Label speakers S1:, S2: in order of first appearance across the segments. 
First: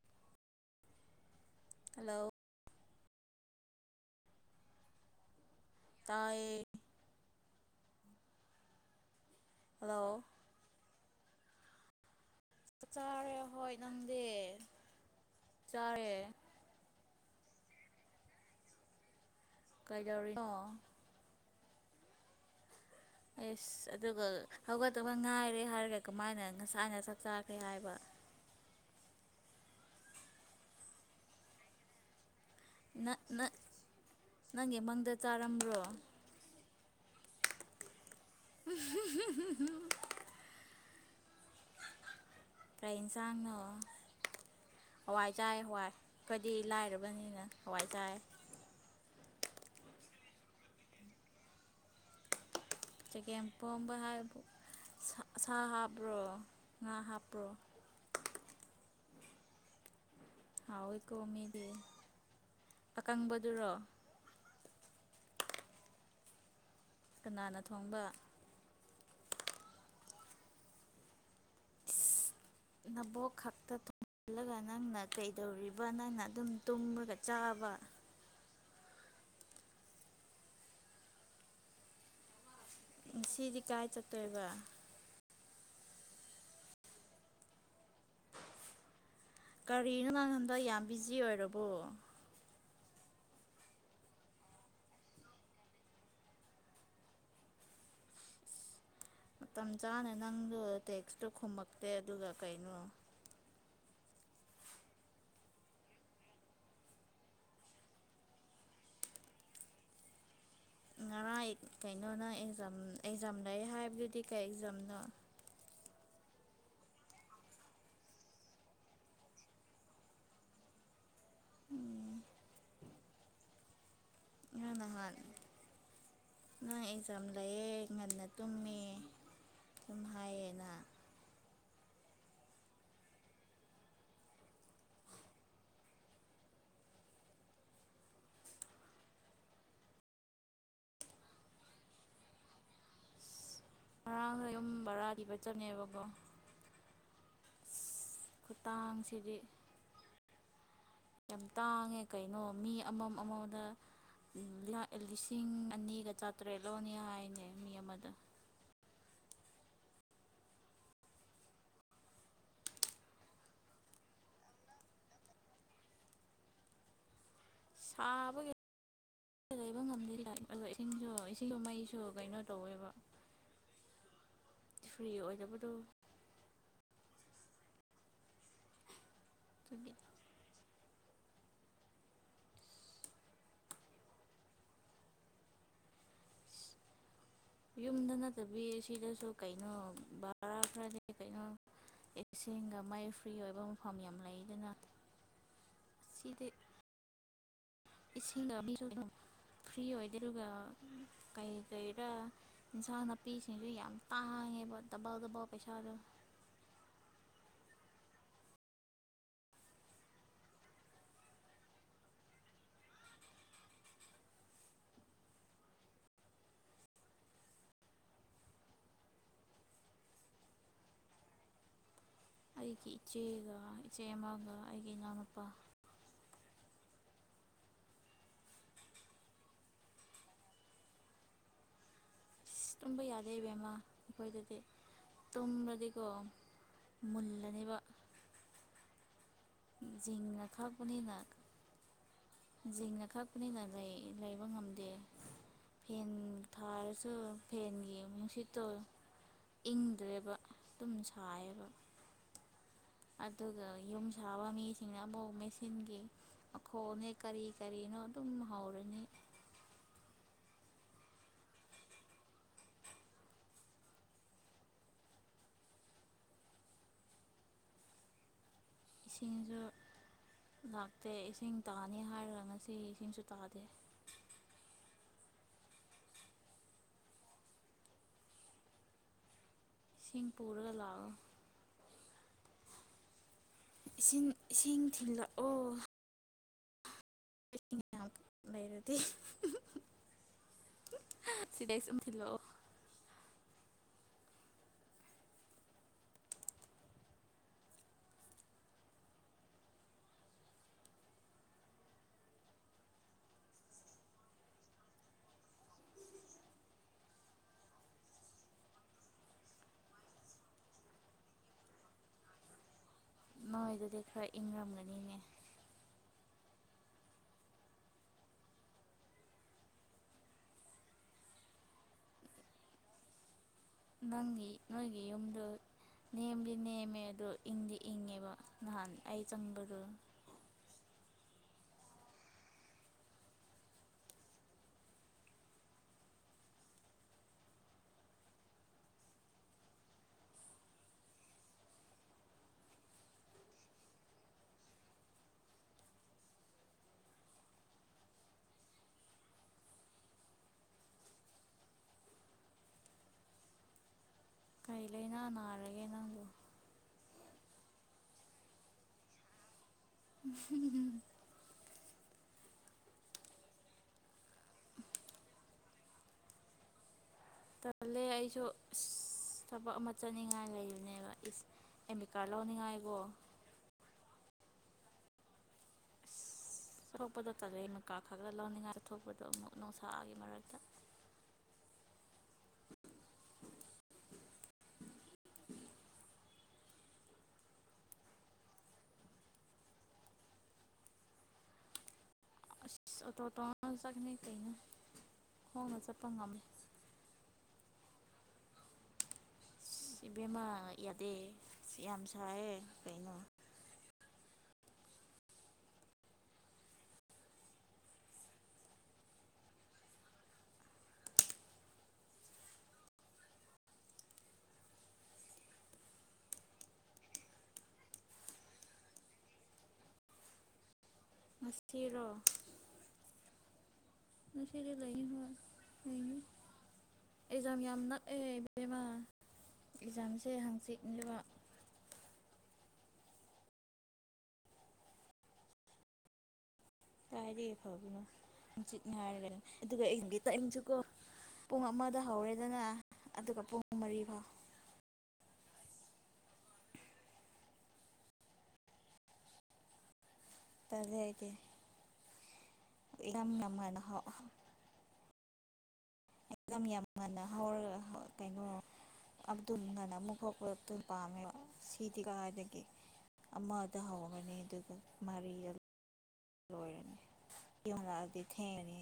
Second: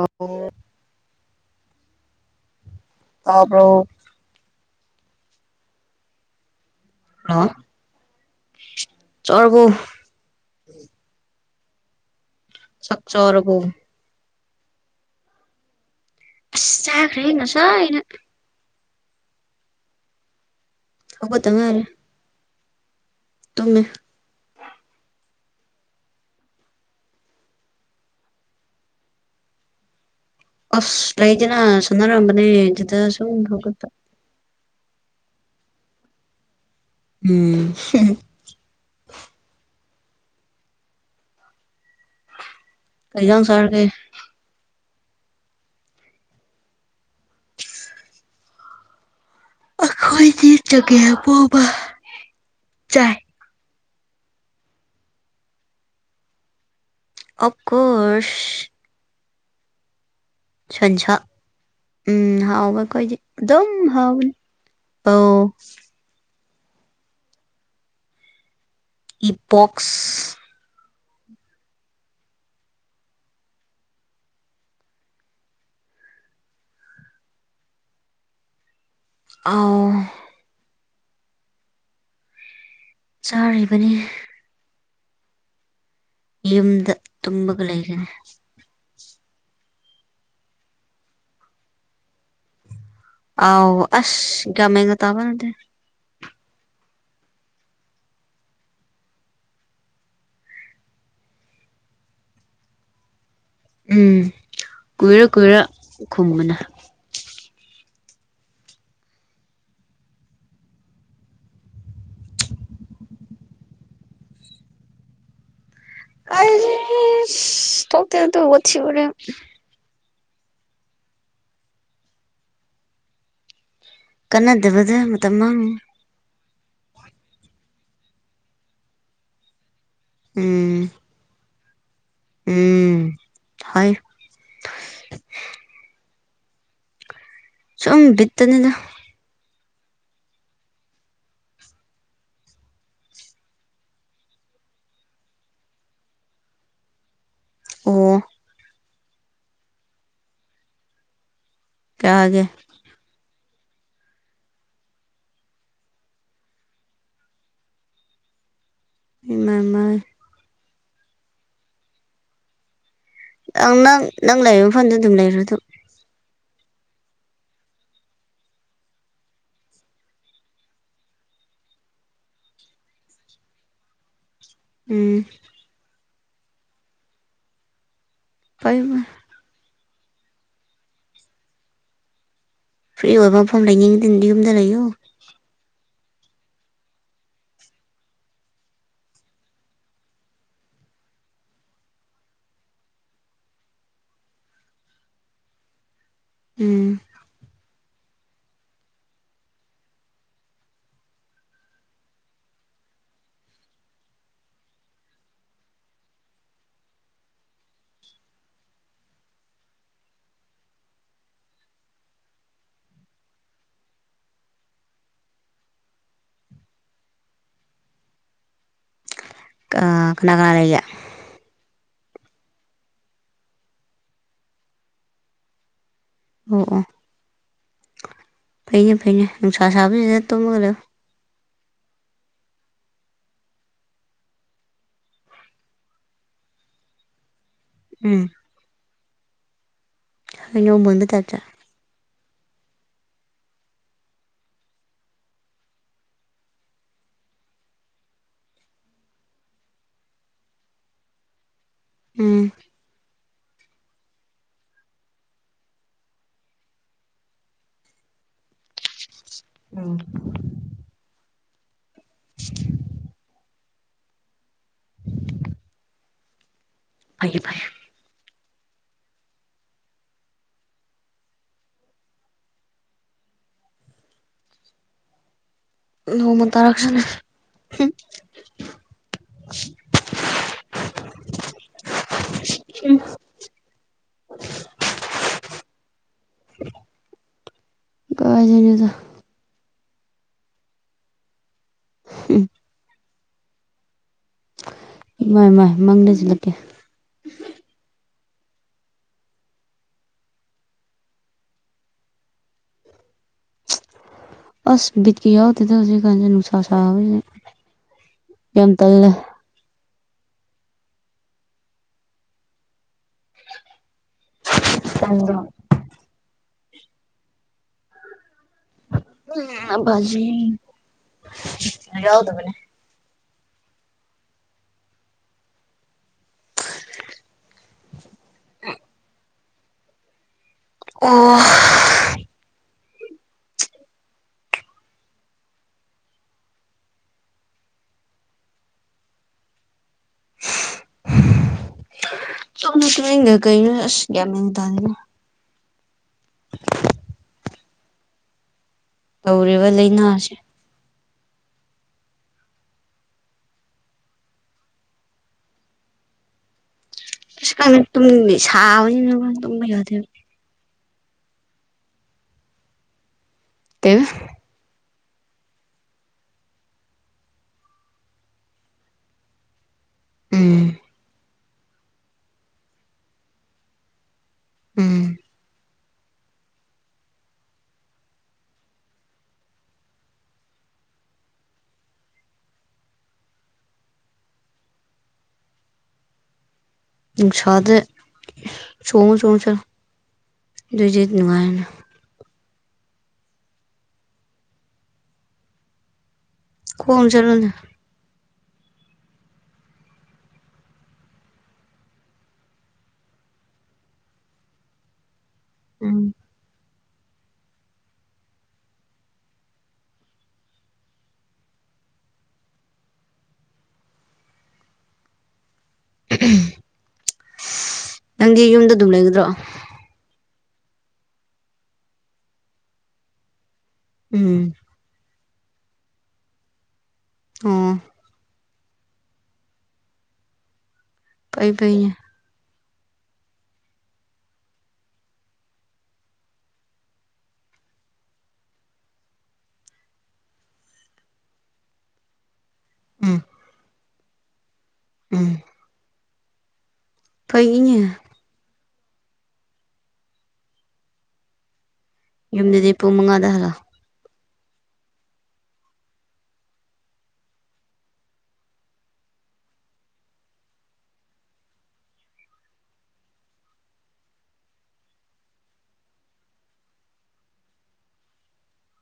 S1: ꯑꯣ
S2: ꯍꯜꯂꯣ
S1: ꯇꯄ꯭ꯔ
S2: ꯇꯌꯦ
S1: ꯆꯥꯔꯕꫭ
S2: ꯍꯜꯂꯣ ꯆꯥꯔꯦ
S1: ꯆꯥꯔꯕꯣ
S2: ꯍꯣꯏ ꯅꯪꯗ ꯆꯥꯔꯦ
S1: ꯑꯁ ꯆꯥꯈ꯭ꯔꯦꯍꯦ ꯉꯁꯥꯥꯅ꯫
S2: ꯀꯩꯗꯧꯔꯤꯅꫭ꯫
S1: ꯍꯧꯒꯠꯇ ꯉꯥꯏꯔꯤ꯫ ꯇꯨꯝꯃꯦ
S2: ꯑꯁ ꯑꯗꯨꯒ ꯍꯧꯒꯗꯧꯕ ꯉꯥꯏ ꯀꯔꯤ ꯍꯥꯏꯔꯒ ꯀꯃꯥꯏꯅ ꯉꯁꯥꯏꯅ ꯆꯥꯛ ꯆꯥꯈ꯭ꯔꯦ ꯍꯥꯏꯕ꯫
S1: ꯑꯁ ꯂꯩꯗꯅꯥ ꯁꯅꯔꯝꯕꯅꯦ ꯗꯨꯗꯥ
S2: ꯅ
S1: ꯁꯨꯝ
S2: ꯅ
S1: ꯍꯧꯒꯠꯄ
S2: ꯅꯪꯒꯤ ꯃꯪꯗ ꯆꯥꯔꯝꯕ꯭ꯔꯣ꯫
S1: ꯎꯝꯍꯍ
S2: [unintelligible] ꯀꯔꯤ
S1: ꯀꯩ ꯏꯟꯖꯥꯡ
S2: ꯏꯟꯁꯥꯡꯅꫭ꯫
S1: ꯆꯥꯔꯒꯦ
S2: ꯍꯋꯥꯏ ꯆꯥꯏ ꯍꯋꯥꯏ ꯈꫭꯏꯗꯤ ꯂꯥꯏꯔꯕꯅꯤꯅ ꯍꯋꯥꯏ ꯆꯥꯏ꯫
S1: ꯑꯈꯣꯏꯗꯤ ꯆꯒꯦꯝꯕꯣꯕ꯫
S2: ꯆꯒꯦꯝꯄꯣꯝꯕ ꯍꯥꯏ ꯁꯥ ꯍꯥꯞꯄ꯭ꯔꯣ꯫ ꯉꯥ ꯍꯥꯞꯄ꯭ꯔꯣ
S1: ꯑꯣꯐꯀꯣꯁ꯫ ꯁꯟꯁꯥ
S2: ꯍꯥꯎꯋꯤꯀꯣ ꯃꯤꯗꯤ
S1: ꯎꯝ ꯍꯥꯎꯕ ꯀꯣꯏꯗꯤ ꯑꯗꯨꯝ
S2: ꯑꯀꯪꯕꯗꯨꯔꯣ
S1: ꯍꯥꯎꯕꯅꯤ꯫ ꯑꯧ꯫
S2: ꯀꯅꯥꯅ ꯊꯣꯡꯕꯥ꯫
S1: ꯏꯄꯣꯛꯁ꯫ [unintelligible]
S2: ꯅꯕꯣꯛ ꯈꯛꯇ ꯊꯨꯝꯜꯂꯒ ꯅꯪꯅ ꯀꯩꯗꯧꯔꯤꯕ ꯅꯪꯅ ꯑꯗꯨꯝ ꯇꯨꯝꯒ ꯆꯥ ꯑꯕ
S1: ꯑꯥꯎ꯫
S2: ꯁꯤꯗꯤ ꯀꯥꯏ
S1: ꯆꯥꯔꯤꯕꯅꯤ
S2: ꯆꯠꯇꯣꯏꯕ꯫
S1: ꯌꯨꯝꯗ ꯇꯨꯝꯑꯒ ꯂꯩꯒꯅꯤ꯫
S2: ꯀꯔꯤꯅꯣ ꯅꯪ ꯍꯟꯗꯛ ꯌꯥꯝ ꯕꯤꯖꯤ ꯑꯣꯏꯔꯕꯣ꯫
S1: ꯑꯥꯎ ꯑꯁ ꯒꯌꯥꯟ ꯃꯦꯟꯒ ꯇꯥꯕ ꯅꯠꯇꯦ꯫
S2: ꯃꯇꯝ ꯆꯥꯅ ꯅꯪꯗꯣ ꯇꯦꯛꯁꯇꯣ ꯈꯨꯝꯃꯛꯇꯦ ꯑꯗꯨꯒ ꯀꯩꯅꯣ꯫
S1: ꯎꯝ ꯀꯨꯏꯔ ꯀꯨꯏꯔ ꯈꯨꯝꯃꯒꯅꯤ꯫
S2: ꯉꯔꯥꯡ ꯀꯩꯅꯣꯅ ꯑꯦꯛꯖꯥꯝ ꯑꯦꯛꯖꯥꯝ ꯂꯩꯌꯦ ꯍꯥꯏꯕꯗꯨꯗꯤ ꯀꯩ ꯑꯦꯛꯖꯥꯝꯅꯣ꯫
S1: ꯑꯩꯁ ꯊꫭꯛꯇꯦꯗꯗꯨ ꯋꯥꯊꯤ ꯋꯥꯔꯦꯝ꯫
S2: ꯎꯝ
S1: ꯀꯟꯅꯗꯕꯗ ꯃꯇꯝ ꯃꯥꯡꯅꯕ
S2: ꯅꯪ ꯑꯦꯛꯖꯥꯝ ꯂꯩꯑꯦ ꯉꯟꯅ ꯇꯨꯝꯃꯦ꯫ ꯍꯥꯏꯌꯦꯅ
S1: ꯎꯝ ꯎꯝ ꯍꫭꯏ꯫ ꯁꯨꯝ ꯕꯤꯠꯇꯅꯤꯗ꯫
S2: ꯉꯔꯥꯡꯗ ꯌꯨꯝ ꯕꯔꯥꯗꯤꯕ ꯆꯪꯉꯦꯕꯀꯣ꯫
S1: ꯑꯣ
S2: ꯁꯤꯗꯤ ꯌꯥꯝ ꯇꯥꯡꯉꯦ ꯀꯩꯅꯣ
S1: ꯌꯥꯒꯦ
S2: ꯃꯤ ꯑꯃꯝ ꯑꯃꯝ
S1: [unintelligible]
S2: ꯂꯥꯛ ꯂꯤꯁꯤꯡ ꯑꯅꯤꯒ ꯆꯥꯇ꯭ꯔꯦꯠ ꯂꯧꯅꯤ ꯍꯥꯏꯅꯦ ꯃꯤ ꯑꯃꯗ꯫
S1: ꯏꯃꯃ꯫ ꯑꯪ ꯅꯪ ꯅꯪ ꯂꯩꯕ ꯃꯐꯝꯗ ꯑꯗꯨꯝ ꯂꯩꯔꫭꯗ꯫
S2: ꯁꯥꯕꯒꯤ ꯂꯩꯕ ꯉꯝꯗꯦ ꯂꯥꯏ ꯑꯗꯣ ꯏꯁꯤꯡꯁꯨ ꯏꯁꯤꯡꯁꯨ ꯃꯩꯁꯨ ꯀꯩꯅꯣ ꯇꯧꯋꯦꯕ꯫ ꯐ꯭ꯔꯤ
S1: ꯎꯝ
S2: ꯑꯣꯏꯗꯕꯗꯣ꯫
S1: ꯐꯩꯅꯦ꯫
S2: ꯑꯗꯨꯒꯤ
S1: ꯐ꯭ꯔꯤ ꯑꯣꯏꯕ ꯃꯐꯝ ꯂꯩꯅꯤꯡꯑꯗꯤ ꯌꯨꯝꯗ ꯂꯩꯌꯣ꯫
S2: ꯌꯨꯝꯗ ꯅꯠꯇꯕꯤ ꯁꯤꯗꯁꯨ ꯀꯩꯅꯣ ꯕꯔꯥ ꯈ꯭ꯔꯗꯤ ꯀꯩꯅꯣ ꯏꯁꯤꯡꯦꯡꯒ ꯃꯩ ꯐ꯭ꯔꯤ ꯑꯣꯏꯕ ꯃꯐꯝ ꯌꯥꯝ ꯂꯩ ꯑꯗꯨꯅ
S1: [unintelligible]
S2: ꯁꯤꯗ
S1: ꯎꯝ
S2: ꯏꯁꯁꯤꯡꯗꯕꯤꯔꯣꯗ ꯐ꯭ꯔꯤ ꯑꯣꯏꯗꯦ ꯑꯗꯨꯒ ꯀꯩ ꯀꯩꯔꯥ ꯏꯟꯁꯥꯡ ꯅꯥꯄꯤꯁꯤꯡꯁꯨ ꯌꯥꯝ ꯇꯥꯡ ꯗꯕꯥ ꯗꯕꯥ ꯄꯩꯁꯥꯜ
S1: [unintelligible] ꯀꯅꯥ ꯀꯅꯥ ꯂꯩꯦ
S2: ꯑꯩꯒꯤ ꯏꯆꯦꯒ ꯏꯆꯦ ꯑꯃꯒ ꯑꯩꯒꯤ ꯏꯅꯥꯎꯅꯨꯄꯥ
S1: ꯑꯣ ꯄꯩꯦ ꯄꯩ ꯏꯁꯥ ꯁꯕ ꯇꯨꯝꯃꯒ ꯂꯣ
S2: ꯇꯨꯝꯕ ꯌꯥꯔꯦ ꯏꯕꯦꯝꯃ ꯑꯩꯈꯣꯏꯗꯗꯤ ꯇꯨꯝꯕꯗꯤꯀꯣ ꯃꯨꯜ
S1: ꯎꯝ ꯍꯩꯅꯧ ꯃꯨꯟꯕ
S2: ꯅꯀꯥꯕꯅꯤꯅ
S1: ꯇꯥꯏꯞꯇ
S2: ꯖꯤꯡꯅ ꯀꯛꯄꯅꯤꯅ ꯂꯩꯕ ꯉꯝꯗꯦ ꯐꯦꯟ ꯊꯥꯔꯁꯨ ꯐꯦꯟꯒꯤ ꯃꯁꯨꯠꯇꯣ ꯏꯪꯗ꯭ꯔꯦꯕ ꯑꯗꯨꯨꯝ ꯁꯥꯏꯌꯦꯕ
S1: ꯎꯝ
S2: ꯑꯗꯨꯒ ꯌꯨꯝ ꯁꯥꯕ ꯃꯤꯁꯤꯡꯅ ꯑꯃꯨꯛ ꯃꯦꯁꯤꯤꯟꯒꯤ ꯃꯈꯣꯡꯅꯦ ꯀꯔꯤ ꯀꯔꯤꯅꯣ ꯑꯗꯨꯝ ꯍꯥꯎꯔꯅꯤ
S1: ꯑ ꯐꯌꯦꯦ ꯐꯩꯦ
S2: ꯏꯁꯤꯡꯁꯤꯡꯖꯣ ꯂꯥꯛꯇꯦ ꯏꯁꯤꯡ ꯇꯥꯅꯤ ꯍꯥꯏꯔꯒ ꯉꯁꯤ ꯏꯁꯤꯡꯁꯨ ꯇꯥꯗꯦ
S1: ꯃꯨ ꯇꯔꯛ ꯈꯅ
S2: ꯁꯤꯁꯤꯡꯝꯄꯨꯨꯔꯒ ꯂꯥꯎꯑꯣ ꯁꯤꯡ ꯏꯁꯤꯡ ꯊꯤꯜꯂꯛꯑꯣ
S1: [unintelligible] ꯀꯥꯏꯗꯩꯅꯣꯗ
S2: ꯂꯩꯔꯗꯤ ꯁꯤꯗꯩ ꯁꯨꯝ ꯊꯤꯜꯂꯛꯑꯣ
S1: ꯃꯥꯏ ꯃꯥꯏ ꯃꯪꯗꯁꯤꯜꯂꯛꯀꯦ ꯑꯁ ꯀꯤ ꯌꯥꯎꯗ ꯍꯧꯖꯤ ꯀ ꯅꯅꯨꯡꯁꯥ ꯁꯥ ꯌꯥꯝ ꯇꯜꯂꯦ
S2: ꯅꯣꯏꯗꯨꯗꯤ ꯈꯔ ꯏꯪꯉꯝꯒꯅꯤꯅꯦ
S1: ꯎꯝ ꯎꯝ ꯖ ꯌꯥꯎꯗ ꯃꯅꯦ
S2: ꯅꯪꯒꯤ ꯅꯣꯏꯒꯤ ꯌꯨꯝꯗ ꯅꯦꯝꯗꯤ ꯅꯦꯝꯃꯦ ꯑꯗꯣ ꯏꯪꯗꯤ ꯏꯪꯉꯦꯕ ꯅꯍꯥꯟ ꯑꯩ ꯆꯪꯕꯗꯣ
S1: ꯑꯣ [unintelligible] ꯁ ꯃꯒ ꯀꯩꯅ ꯀꯃꯤꯅꯤ ꯇꯗꯥꯗꯅ ꯇꯧꯔꯤꯕ ꯂꯥꯏꯅꯥꯁꯦ
S2: ꯀꯩ ꯂꯩꯥꯏꯩꯅ ꯅꯥꯟꯂꯒꯥꯏꯩꯅꯪꯕꯨ
S1: ꯇ ꯁꯥꯎ ꯌ
S2: ꯝꯝ
S1: ꯇ
S2: ꯇꯂꯦ ꯑꯩꯁꯨ ꯊꯕꯛ ꯑꯃ ꯆꯠꯅꯤꯡꯉꯥꯏ
S1: ꯎꯝ
S2: ꯂꯩꯕꯅꯦꯕ ꯏꯁ ꯑꯦꯃꯤꯀꯥ ꯂꯧꯅꯤꯡꯉꯥꯏꯕꯣ
S1: ꯎꯝ
S2: ꯆꯣꯛꯄꯗꯣ ꯆꯠꯂ ꯃꯀꯥ ꯈꯥ ꯈꯔ ꯂꯧꯅꯤꯡꯉꯥꯏꯗ ꯊꯣꯛꯄꯗꯣ ꯑꯃꯨꯛ ꯅꯨꯡꯁꯥꯒꯤ ꯃꯔꯛꯇ
S1: [inaudible] [inaudible] ꯁꯗꯦ ꯆꯣꯡꯉ ꯆꯣꯡꯉ ꯨꯖꯤꯠ ꯅꯨꯡꯉꯥꯏꯅ
S2: ꯑꯁ ꯑꯣꯇꯣ ꯑꯣꯇꯣꯅ ꯆꯠꯅꯤ ꯀꯩꯅꯣ ꯍꯣꯡꯉ ꯆꯠꯄ ꯉꯝꯃꯦ
S1: ꯀ ꯆꯂꯅ
S2: ꯏꯕꯦꯝꯃꯥ ꯌꯥꯗꯦ ꯌꯥꯝ ꯁꯥꯏꯌꯦ ꯀꯩꯅꯣ
S1: [inaudible] ꯑꯝ ꯅꯪꯗꯤ ꯌꯨꯝꯗ ꯑꯗꯨꯝ ꯂꯩꯒꯗ꯭ꯔꯣ
S2: ꯉ ꯁꯤꯔꯣ ꯅ
S1: ꯎꯝ
S2: ꯁꯔꯤ ꯂꯩ ꯍꯣꯏ
S1: ꯑꯣ
S2: ꯑꯦꯖꯝ ꯌꯥꯝꯅ ꯑꯦ ꯃ ꯑꯦꯛꯖꯥꯝꯁꯦ ꯍꯥꯡꯆꯤꯠꯂꯨ
S1: ꯄꯩꯕꯦ
S2: ꯀꯥꯏꯔꯤ ꯐꯕꯅꯣ ꯅꯨꯡꯆꯤꯠ ꯍꯥꯏꯔꯅꯦ ꯑꯗꯨꯒ ꯑꯩꯒꯤ ꯇꯝꯁꯨꯀꯣ ꯄꯨꯡ ꯑꯃꯗ ꯍꯧꯔꯦꯗꯅ
S1: ꯎꯝ
S2: ꯑꯗꯨꯒ ꯄꯨꯡ ꯃꯔꯤꯐꯥꯎ
S1: ꯎꯝ ꯐꯩ ꯌꯦ
S2: ꯇꯔꯦꯒꯗꯤ
S1: ꯌꯨꯝꯗꯗꯤ ꯄꯨꯡ ꯃꯉꯥꯗ ꯍꯜꯂꯛꯑꯣ
S2: ꯍꯧ ꯑꯦꯝ ꯌꯥꯝ ꯉꯟꯅꯔ ꯀꯩꯅꯣ ꯑꯕꯗꯨꯜ ꯉꯅ ꯑꯃꯨꯛ ꯈꯂꯛꯇ ꯄꯥꯝꯃꯦꯕ ꯁꯤꯗꯤ ꯀꯗꯒꯤ ꯑꯃꯗ ꯍꯧꯒꯅꯤ ꯑꯗꯨꯒ ꯃꯔꯤ ꯂꯣꯏꯔꯅꯤ ꯄꯤꯃꯗꯤ ꯏ ꯊꯦ ꯏꯅꯦ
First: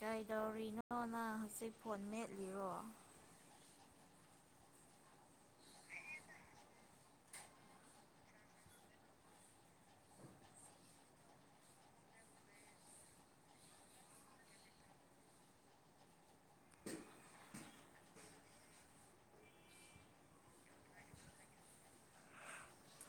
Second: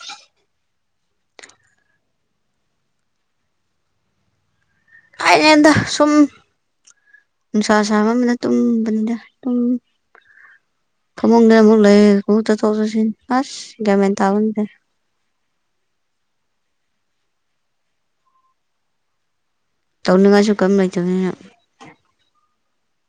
S2: ꯀꯩꯗꯧꯔꯤꯅꯣ ꯅꯪ ꯍꯧꯖꯤꯛ ꯐꯣꯟ ꯃꯦꯠꯂꯤꯔꯣ
S1: ꯀꯥꯏꯅꯦꯟꯗ ꯁꯨꯝ ꯏꯁꯥꯕ ꯃꯅ ꯇꯟꯗ ꯇ ꯐ ꯃꯗ ꯃ ꯂꯩꯗ ꯆꯧꯗꯁꯤ ꯑꯁ ꯒ꯭ꯥꯟꯃꯦꯟ ꯇꯥꯕ ꯅꯠꯇꯦ [inaudible] ꯇꯧꯅꯉꯁꯨ ꯀꯝ ꯂꯩꯇꯗ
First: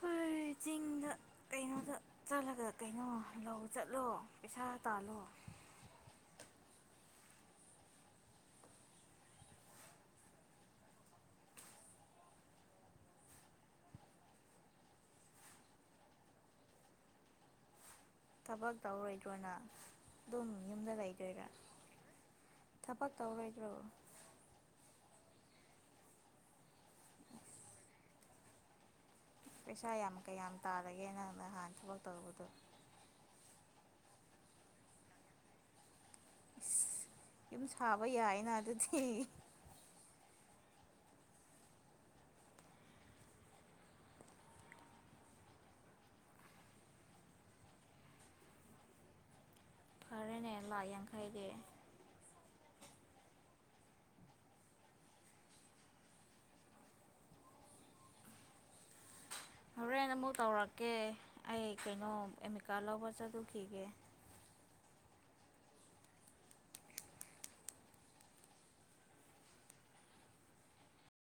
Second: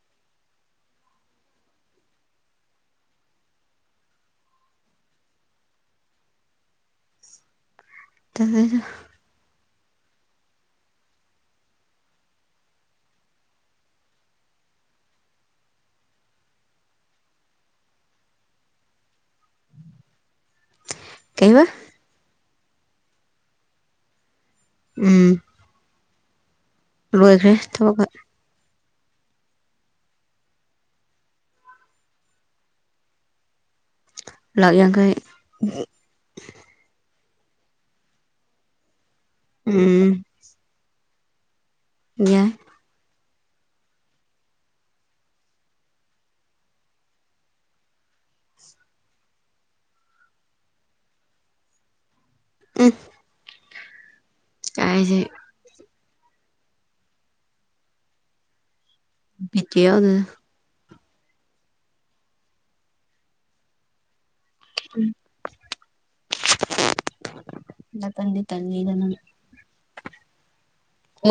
S2: ꯍꯣꯏ ꯆꯤꯡꯗ ꯀꯩꯅꯣꯗ ꯆꯠꯂꯒ ꯀꯩꯅꯣ ꯂꯧ ꯆꯠꯂꯣ ꯄꯩꯁꯥ ꯇꯥꯜꯂꯣ
S1: [inaudible] ꯇꯔ
S2: ꯊꯕꯛ ꯇꯧꯔꯣꯏꯗ꯭ꯔꯣꯅ ꯑꯗꯨꯝ ꯌꯨꯝꯗ ꯂꯩꯗꯣꯏꯔꯥ
S1: ꯀꯩꯕ
S2: ꯊꯄꯛ ꯇꯧꯔꯣꯏꯗ꯭ꯔꯣꯕ
S1: ꯎꯝ ꯂꯣꯏꯈ꯭ꯔꯦ ꯊꯕ ꯀ
S2: ꯄꯩꯁꯥ ꯌꯥꯝ ꯀꯌꯥꯝ ꯇꯥꯔꯒꯦꯅ ꯍꯥꯟ ꯊꯐꯥꯎ ꯇꯔꯨꯕꯗꯣ
S1: ꯂꯥꯛ ꯌꯥꯡꯈꯩ
S2: ꯌꯨꯝ ꯁꯥꯕ ꯌꯥꯏꯅ ꯑꯗꯨꯗꯤ
S1: ꯎꯝ ꯌꯥ
S2: ꯐꯔꯦꯅꯦ ꯂꯥꯛ ꯌꯥꯡꯈꯩꯗꯤ
S1: ꯎꯝ ꯀꯁꯦ ꯕꯤꯠ
S2: ꯍꯣꯔꯦꯟꯦꯟ
S1: ꯌꯥꯎꯗꯦꯗ
S2: ꯑꯃꯨꯛ ꯇꯧꯔꯛꯀꯦ ꯑꯣ ꯀꯀꯦ ꯑꯩ ꯀꯩꯅꯣ ꯑꯦꯃꯤꯀꯥ ꯂꯧꯕ ꯆꯠꯊꯈꯤꯒꯦ
S1: ꯎꯝ ꯏ ꯇꯗꯤ ꯇꯪꯔꯝ